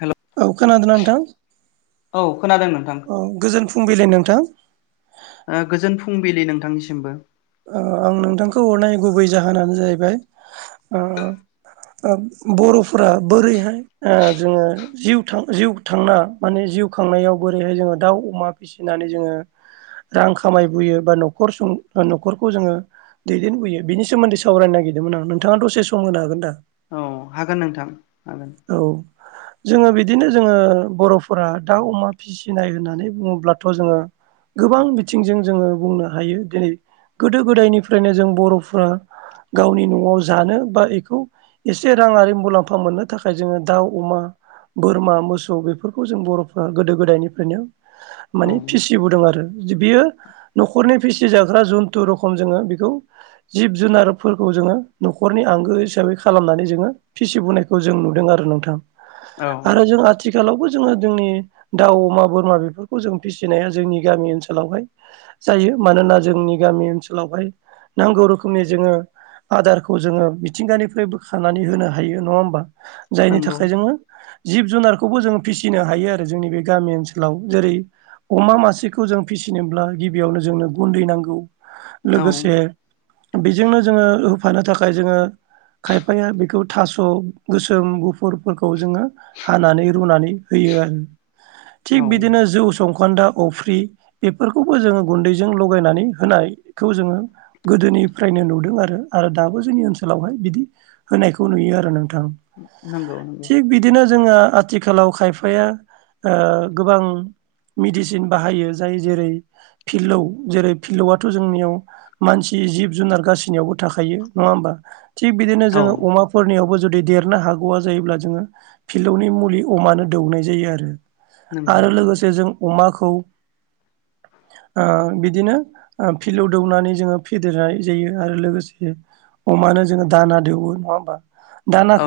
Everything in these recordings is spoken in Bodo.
हेल' औ खोनादोंना नोंथां औ खोनादों नोंथां औ गोजोन फुंबिलि नोंथां ओ गोजोन फुंबिलि नोंथांनिसिमबो ओ आं नोंथांखौ हरनाय गुबै जाहोनानो जाहैबाय बर'फोरा बोरैहाय जोङो जिउ था जिउ थांना माने जिउ खांनायाव बोरैहाय जोङो दाउ अमा फिसिनानै जोङो रां खामायबोयो बा न'खर सु नखरखौ जोङो दैदेनबोयो बिनि सोमोन्दै सावरायनो नागिरदोंमोन आं नोंथाङा दसे सम होनो हागोन दा औ हागोन नोंथां हागोन औ जोङो बिदिनो जोङो बर'फोरा दा अमा फिसिनाय होननानै बुङोब्लाथ' जोङो गोबां बिथिंजों जोङो बुंनो हायो दिनै गोदो गोदायनिफ्रायनो जों बर'फ्रा गावनि न'आव जानो बा बेखौ एसे राङारि मुलाम्फा मोननो थाखाय जोङो दाउ अमा बोरमा मोसौ बेफोरखौ जों बर'फ्रा गोदो गोदायनिफ्रायनो माने औ फिसिबोदों आरो बियो न'खरनि फिसिजाग्रा जुनथु रखम जोङो बेखौ जिब जुनारफोरखौ जोङो न'खरनि आंगो हिसाबै खालामनानै जोङो फिसिबोनायखौ जों नुदों आरो नोंथां औ आरो जों आथिखालावबो जोङो जोंनि दाउ अमा बोरमा बेफोरखौ जों फिसिनाया जोंनि गामि ओनसोलावहाय जायो मानोना जोंनि गामि ओनसोलावहाय नांगौ रोखोमनि जोङो आदारखौ जोङो मिथिंगानिफ्राय बोखानानै होनो हायो नङा होमबा जायनि नंगौ थाखाय जोङो जिब जुनारखौबो जों फिसिनो हायो आरो जोंनि बे गामि ओनसोलाव जेरै अमा मासेखौ जों फिसिनोब्ला गिबियावनो जोंनो गुन्दै नांगौ औ लोगोसे बेजोंनो जोङो होफानो थाखाय जोङो खायफाया बेखौ थास' गोसोम गुफुरफोरखौ जोङो हानानै रुनानै होयो आरो थिग औ बिदिनो जौ संखान्दा अफ्रि बेफोरखौबो जोङो गुन्दैजों लगायनानै होनायखौ जोङो गोदोनिफ्रायनो नुदों आरो आरो दाबो जोंनि ओनसोलावहाय बिदि होनायखौ नुयो आरो नोंथां नंगौ नंगौ थिग बिदिनो जोङो आथिखालाव खायफाया गोबां मेडिसिन बाहायो जाय जेरै फिलौ जेरै फिलौआथ' जोंनियाव मानसि जिब जुनार गासिनियावबो थाखायो नङा होमबा थिग बिदिनो औ जोङो अमाखौ फोरनियावबो जुदि देरनो हागौआ जायोब्ला जोङो फिलौनि मुलि अमानो दौनाय जायो आरो नंगौ आरो लोगोसे जों अमाखौ बिदिनो फिल्डआव दौनानै जोङो फेदेरनाय जायो आरो लोगोसे अमानो जोङो दाना दौवो नङा होमबा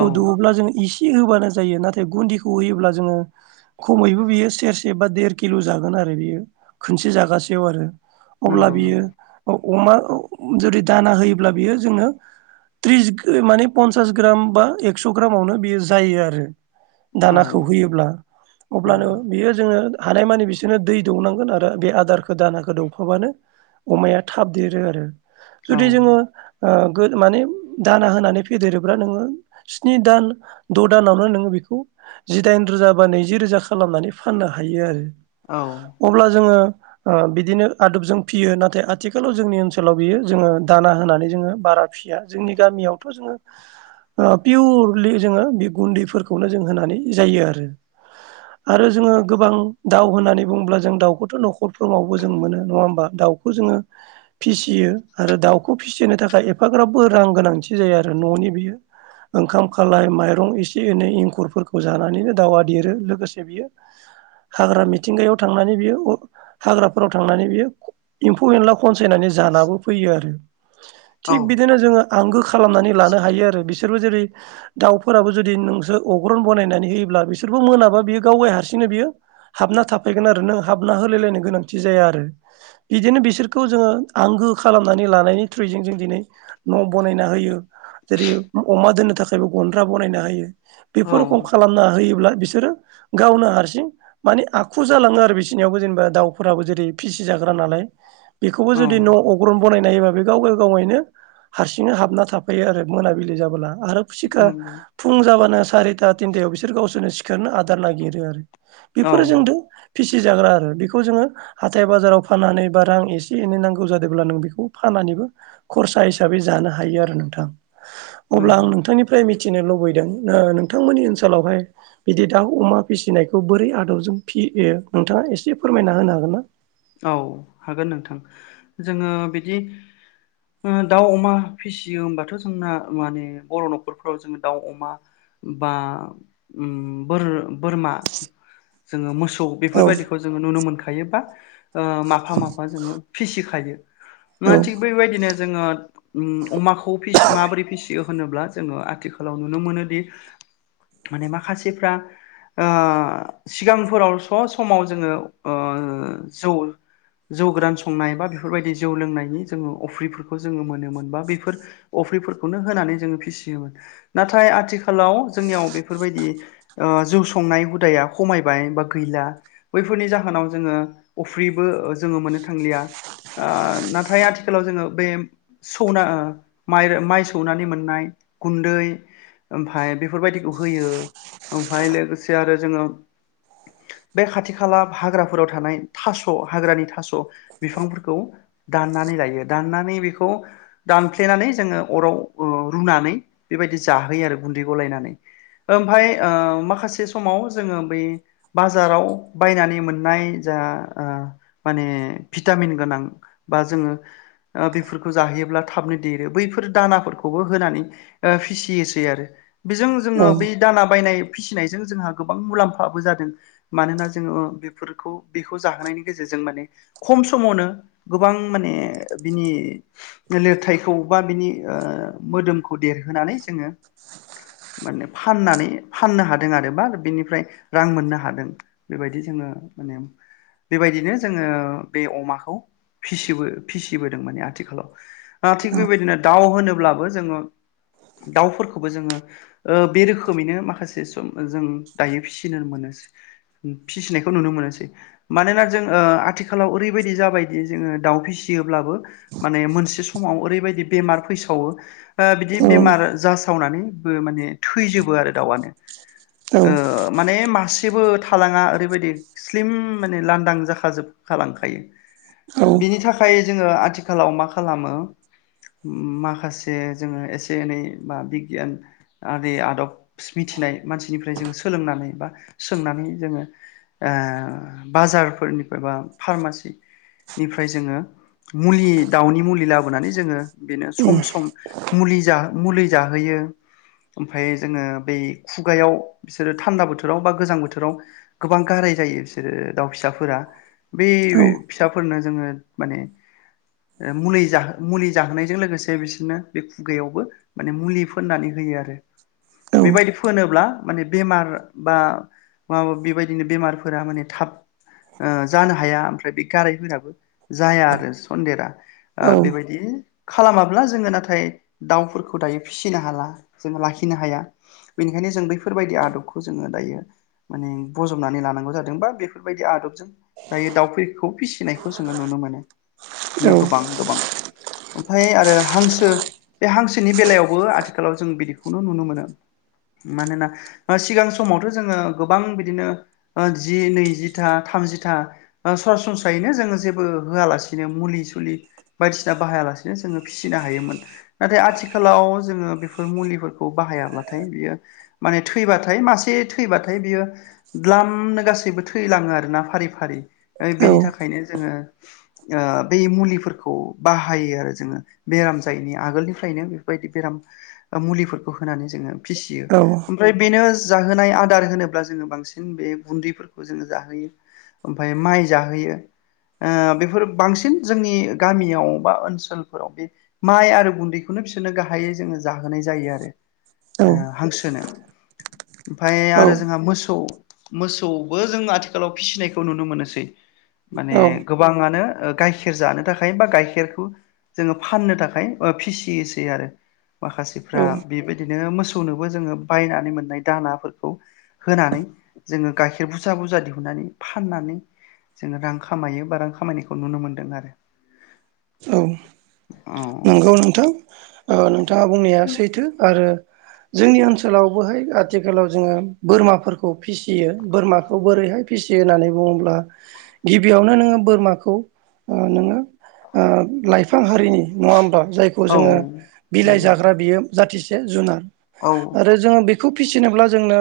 औ दौवोब्ला जोंङो इसि थि होबानो जायो नाथाय गुन्दिखौ होयोब्ला जोङो खमैबो बियो सेरसे बा देर किल' जागोन आरो बियो खनसे जागासेयाव आरो अब्ला नंगौ बियो नंगौ अमा जुदि दाना होयोब्ला बियो जोङो टिरिस माने पनसास ग्राम बा एकस' ग्रामावनो बेयो जायो आरो औ दानाखौ होयोब्ला अब्लानो नंगौ बियो जोङो हानायमानि बिसोरनो दै दौनांगोन आरो बे आदारखौ दानाखौ दौफाबानो अमाया थाबदेरो आरो औ जुदि जोङो माने दाना होनानै फेदेरोब्ला नोङो स्नि दान द' दानावनो नोङो बेखौ जिदाइन रोजा बा नैजि रोजा खालामनानै फाननो हायो आरो औ अब्ला जोङो ओ बिदिनो आदबजों फियो नाथाय आथिखालाव जोंनि ओनसोलाव बियो जोङो दाना होनानै जोङो बारा फिसिया जोंनि गामियावथ' जोङो ओ पियरलि जोङो बे गुन्दैफोरखौनो जों होनानै जायो आरो आरो जोङो गोबां दाउ होननानै बुङोब्ला जों दाउखौथ' न'खरफ्रोमावबो जों मोनो नङा होमबा दाउखौ जोङो फिसियो आरो दाउखौ फिसिनो थाखाय एफाग्राबाबो रां गोनांथि जायो आरो न'नि बि ओंखाम खालाय माइरं एसे एनै एंखुरफोरखौ जानानैनो दाउआ देरो लोगोसे बियो हाग्रा मिथिंगायाव थांनानै बियो हाग्राफोराव थांनानै बियो एम्फौ एनला खनसायनानै जानाबो फैयो आरो औ थिग बिदिनो जोङो आंगो खालामनानै लानो हायो आरो बिसोरबो जेरै दाउफोराबो जुदि नोंसोर अग्रन बानायनानै होयोब्ला बिसोरबो मोनाबा बियो गावाय हारसिंनो बियो हाबना थाफैगोन आरो नो हाबना होलायलायनो गोनांथि जाया आरो बिदिनो बिसोरखौ जोङो आंगो खालामनानै लानायनि थ्रुयैजों जों दिनै न' बानायना होयो जेरै अमा दोननो थाखायबो गन्द्रा बनायना होयो औ बेफोर रखम खालामना होयोब्ला बिसोरो गावनो हारसिं माने आखु जालाङो आरो बिसिनियावबो जेनेबा दाउफोराबो जेरै फिसि जा ग्रा नालाय बेखौबो औ जुदि न' अग्रन बानायनाय हायोबा बे गावाव गावैनो हारसिंनो हाबना थाफायो आरो मोनाबिलि जाबोला आरो सिखा नंगौ फुं जाबानो सारिथा थिनथायाव बिसोर गावसोरनो सिखारना आदार नागिरो आरो औ बेफोरो जोंदो फिसिजाग्रा आरो बेखौ जोङो हाथाय बाजाराव फानानै बा रां एसे एनै नांगौ जादोंब्ला नों बेखौ फानानैबो खरसा हिसाबै जानो हायो आरो नोंथां अब्ला नंगौ आं नोंथांनि फ्राय मिथिनो लुबैदों नोंथांमोननि ओनसोलावहाय बिदि दाउ अमा फिसिनायखौ बोरै आदबजों फियो नोंथाङा एसे फोरमायना होनो हागोन ना औ हागोन नोंथां जोङो बिदि दाउ अमा फिसियो होमबाथ' जोंना माने बर' न'खरफोराव जोङो दाउ अमा बा बोर बोरमा जोङो मोसौ औ बेफोरबायदिखौ जोङो नुनो मोनखायो बा ओ माफा माफा जोङो फिसिखायो मा औ थिग बेबायदिनो जोङो उम अमाखौ माबोरै फिसियो होनोब्ला जोङो आथिखालाव नुनो मोनोदि माने माखासेफ्रा ओ सिगांफोराव स' समाव जोङो ओ जौ जौ गोरान संनाय बा बेफोरबायदि जौ लोंनायनि जोङो अफ्रिफोरखौ जोङो मोनोमोन बा बैफोर अफ्रिफोरखौनो होनानै जोङो फिसियोमोन नाथाय आथिखालाव जोंनियाव बेफोर बायदि ओ जौ संनाय हुदाया खमायबाय बा गैला बैफोरनि जाहोनाव जोङो अफ्रिबो जोङो मोननो थांलिया आ नाथाय आथिखालाव जोङो बे सौना माइ सौनानै मोननाय गुन्दै ओमफाय बेफोरबायदिखौ होयो ओमफाय लोगोसे आरो जोङो बे खाथि खाला हाग्राफोराव थानाय थास' हाग्रानि थास' बिफांफोरखौ दाननानै लायो दाननानै बेखौ दानफ्लेनानै जोङो अरआव रुनानै बेबायदि जाहोयो आरो गुन्दै गलायनानै ओमफाय ओ माखासे समाव जोङो बै बाजाराव बायनानै मोननाय जा आ माने भिटामिन गोनां बा जोङो बेफोरखौ जाहोयोब्ला थाबनो देरो बैफोर दानाफोरखौबो होनानै ओ फिसियोसै आरो बेजों औ जोङो बै दाना बायनाय फिसिनायजों जोंहा गोबां मुलाम्फाबो जादों मानोना जोङो बेफोरखौ बे खौ जाहोनायनि गेजेरजों माने खम समावनो गोबां माने बिनि लिरथायखौ बा बिनि मोदोमखौ देरहोनानै जोङो माने फाननानै फाननो हादों आरो बा बेनिफ्राय रां मोननो हादों बेबायदि जोङो माने बेबायदिनो जोङो बे अमाखौ फिसिबो फिसिबोदों माने आथिखालाव थिग औ बेबायदिनो दाउ होनोब्लाबो जोङो दाउफोरखौबो जोङो बे रोखोमैनो माखासे सम जों दायो फिसिन मोनो फिसिनायखौ नुनो मोनोसै मानोना जों आथिखालाव ओरैबायदि जाबायदि जोङो दाउ फिसियोब्लाबो माने मोनसे समाव ओरैबायदि बेमार फैसावो बिदि बेमार जासावनानैबो माने थैजोबो आरो दाउआनो ओ औ माने मासेबो थालाङा ओरैबायदि स्लिम माने लांदां जाखाजोब लांखायो बिनि थाखाय फाय जोङो आथिखालाव मा खालामो। माखासे जोङो एसे एनै बा बिगियान आरो आदब मिथिनाय मानसिनिफ्राय जोङो सोलोंनानै बा सोंनानै जोङो बाजारफोरनिफ्राय बा फारमासिनिफ्राय जोङो मुलि दाउनि मुलि लाबोनानै जोङो बेनो सम सम मुलि मुलि जाहोयो ओमफ्राय जोङो बै खुगायाव बिसोरो थान्दा बोथोराव बा गोजां बोथोराव गोबां गाराय जायो बिसोरो दाउ फिसाफोरा बै फिसाफोरनो जोङो माने मुलि मुलि जाहोनायजों लोगोसे बिसोरनो बे खुगायावबो माने मुलि फोननानै होयो आरो बेबायदि फोनोब्ला माने बेमार बा माबा बेबायदिनो बेमारफोरा माने थाब जानो हाया ओमफ्राय बे गारायफोराबो जाया आरो सन्देरा बेबायदि खालामाब्ला जोङो नाथाय दाउफोरखौ दायो फिसिनो हाला जोङो लाखिनो हाया बेनिखायनो जों बैफोरबायदि आदबखौ जोङो दायो माने बजबनानै लानांगौ जादों बा बे बेफोरबायदि आदबजों दायो दाउफोरखौ फिसिनायखौ जोङो नुनो मोनो। बिदिनो गोबां गोबां ओमफ्राय आरो हांसो बे हांसोनि बेलायावबो आथिखालाव जों बिदिखौनो नुनो मोनो। मानोना सिगां समावथ' जोङो गोबां बिदिनो जि नैजि था थामजिथा सरासनस्रायैनो जोङो जेबो होआलासिनो मुलि सुलि बायदिसिना बाहायालासेनो जोङो फिसिनो हायोमोन नाथाय आथिखालाव जोङो बेफोर मुलिफोरखौ बाहायाब्लाथाय बियो माने थैबाथाय मासे थैबाथाय बियो द्लामनो गासैबो थै थैलाङो आरोना फारि फारि बेनि थाखायनो जोङो बै मुलिफोरखौ बाहायो आरो जोङो बेराम जायैनि आगोलनिफ्रायनो बेफोरबायदि बेराम मुलिफोरखौ होनानै जोङो फिसियो ओमफ्राय बेनो जाहोनाय आदार होनोब्ला जोङो बांसिन बे गुन्दैफोरखौ बेखौ जोङो जाहोयो ओमफ्राय माइ जाहोयो बेफोर बांसिन जोंनि गामियाव बा ओनसोलफोराव बे माइ आरो गुन्दैखौनो बिसोरनो गाहायै जोङो जाहोनाय जायो आरो हांसोनो ओमफ्राय आरो जोंहा मोसौ मोसौ बो जों आथिखालाव फिसिनायखौ नुनो मोनोसै माने गोबाङानो गाइखेर जानो थाखाय बा गाइखेरखौ जोङो फाननो थाखाय फिसियोसै आरो माखासेफ्रा बेबायदि बिदिनो मोसौनोबो जोङो बायनानै मोननाय दानाफोरखौ होनानै जोङो गाइ गाइखेर बुरजा बुरजा दिहुननानै फाननानै जोङो रां खामायो बा रां खामायनायखौ नुनो मोन्दों आरो औ औ नंगौ नोंथां नोंथाङा बुंनाया सैथो आरो जोंनि ओनसोलावबोहाय आथिखालाव जोङो बोरमाफोरखौ फिसियो बोरमाखौ बोरैहाय फिसियो होननानै बुङोब्ला गिबियावनो नोङो बोरमाखौ नोङो लाइफां हारिनि नङा होमब्ला जायखौ औ जोङो बिलाइ नंगौ जाग्रा बियो जाथिसे जुनार औ आरो जोङो बेखौ फिसिनोब्ला जोंनो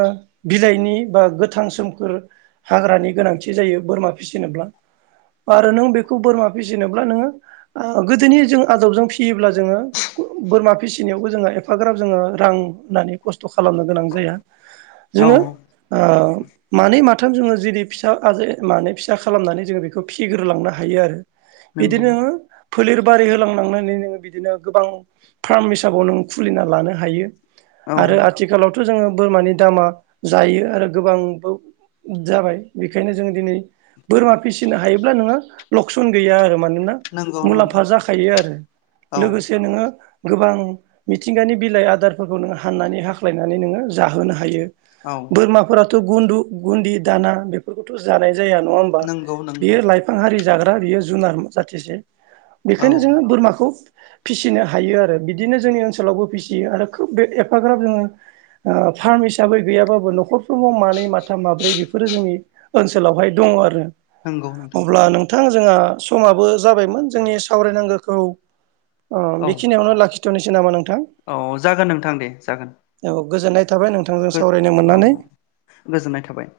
बिलाइनि बा गोथां सोमखोर हाग्रानि गोनांथि जायो बोरमा फिसिनोब्ला आरो नों बेखौ बोरमा फिसिनोब्ला नोङो गोदोनि जों आदबजों फिसियोब्ला जोङो बोरमा फिसिनायावबो जोङो एफाग्राब जोङो रां होनानै खस्थ' खालामनो गोनां जाया औ जोङो मानै माथाम जोङो जेदि फिसा आजै मानै फिसा खालामनानै जोङो बेखौ फिसिग्रोलांनो हायो आरो नंगौ बिदिनो फोलेर बारि होलांनांनानै नोङो बिदिनो गोबां फ्राम हिसाबाव नों खुलिना लानो हायो औ आरो आथिखालाव' थ' जोङो बोरमानि दामा जायो आरो गोबांबो जाबाय बेखायनो जों दिनै बोरमा फिसिनो हायोब्ला नोङो लकसन गैया आरो मानोना नंगौ नंगौ मुलाम्फा जाखायो आरो औ लोगोसे नोङो गोबां मिथिंगानि बिलाइ आदारफोरखौ नोङो हाननानै हाख्लायनानै नोङो जाहोनो हायो औ बोरमाफोराथ' गुन्दु गुनदि दाना बेफोरखौथ' जानाय जाया नङा होम नंगौ नंगौ बियो लाइफां हारि जाग्रा बियो जुनार जाथिसे औ बेखायनो जोङो बोरमाखौ फिसिनो हायो आरो बिदिनो जोंनि ओनसोलावबो फिसियो आरो खोब बे एफाग्राब जोङो फार्म हिसाबै गैयाब्लाबो न'खर मानै माथाम माब्रै बेफोरो जोंनि ओनसोलावहाय दङ आरो नंगौ नोंथां अब्ला नों मोंथां जोंहा समाबो जाबायमोन जोंनि सावरायनांगौखौ औ बेखिनियावनो लाखि थनिसै नामा नोंथां औ जागोन नोंथां दे जागोन औ गोजोननाय थाबाय नों औ गोजोननाय थाबाय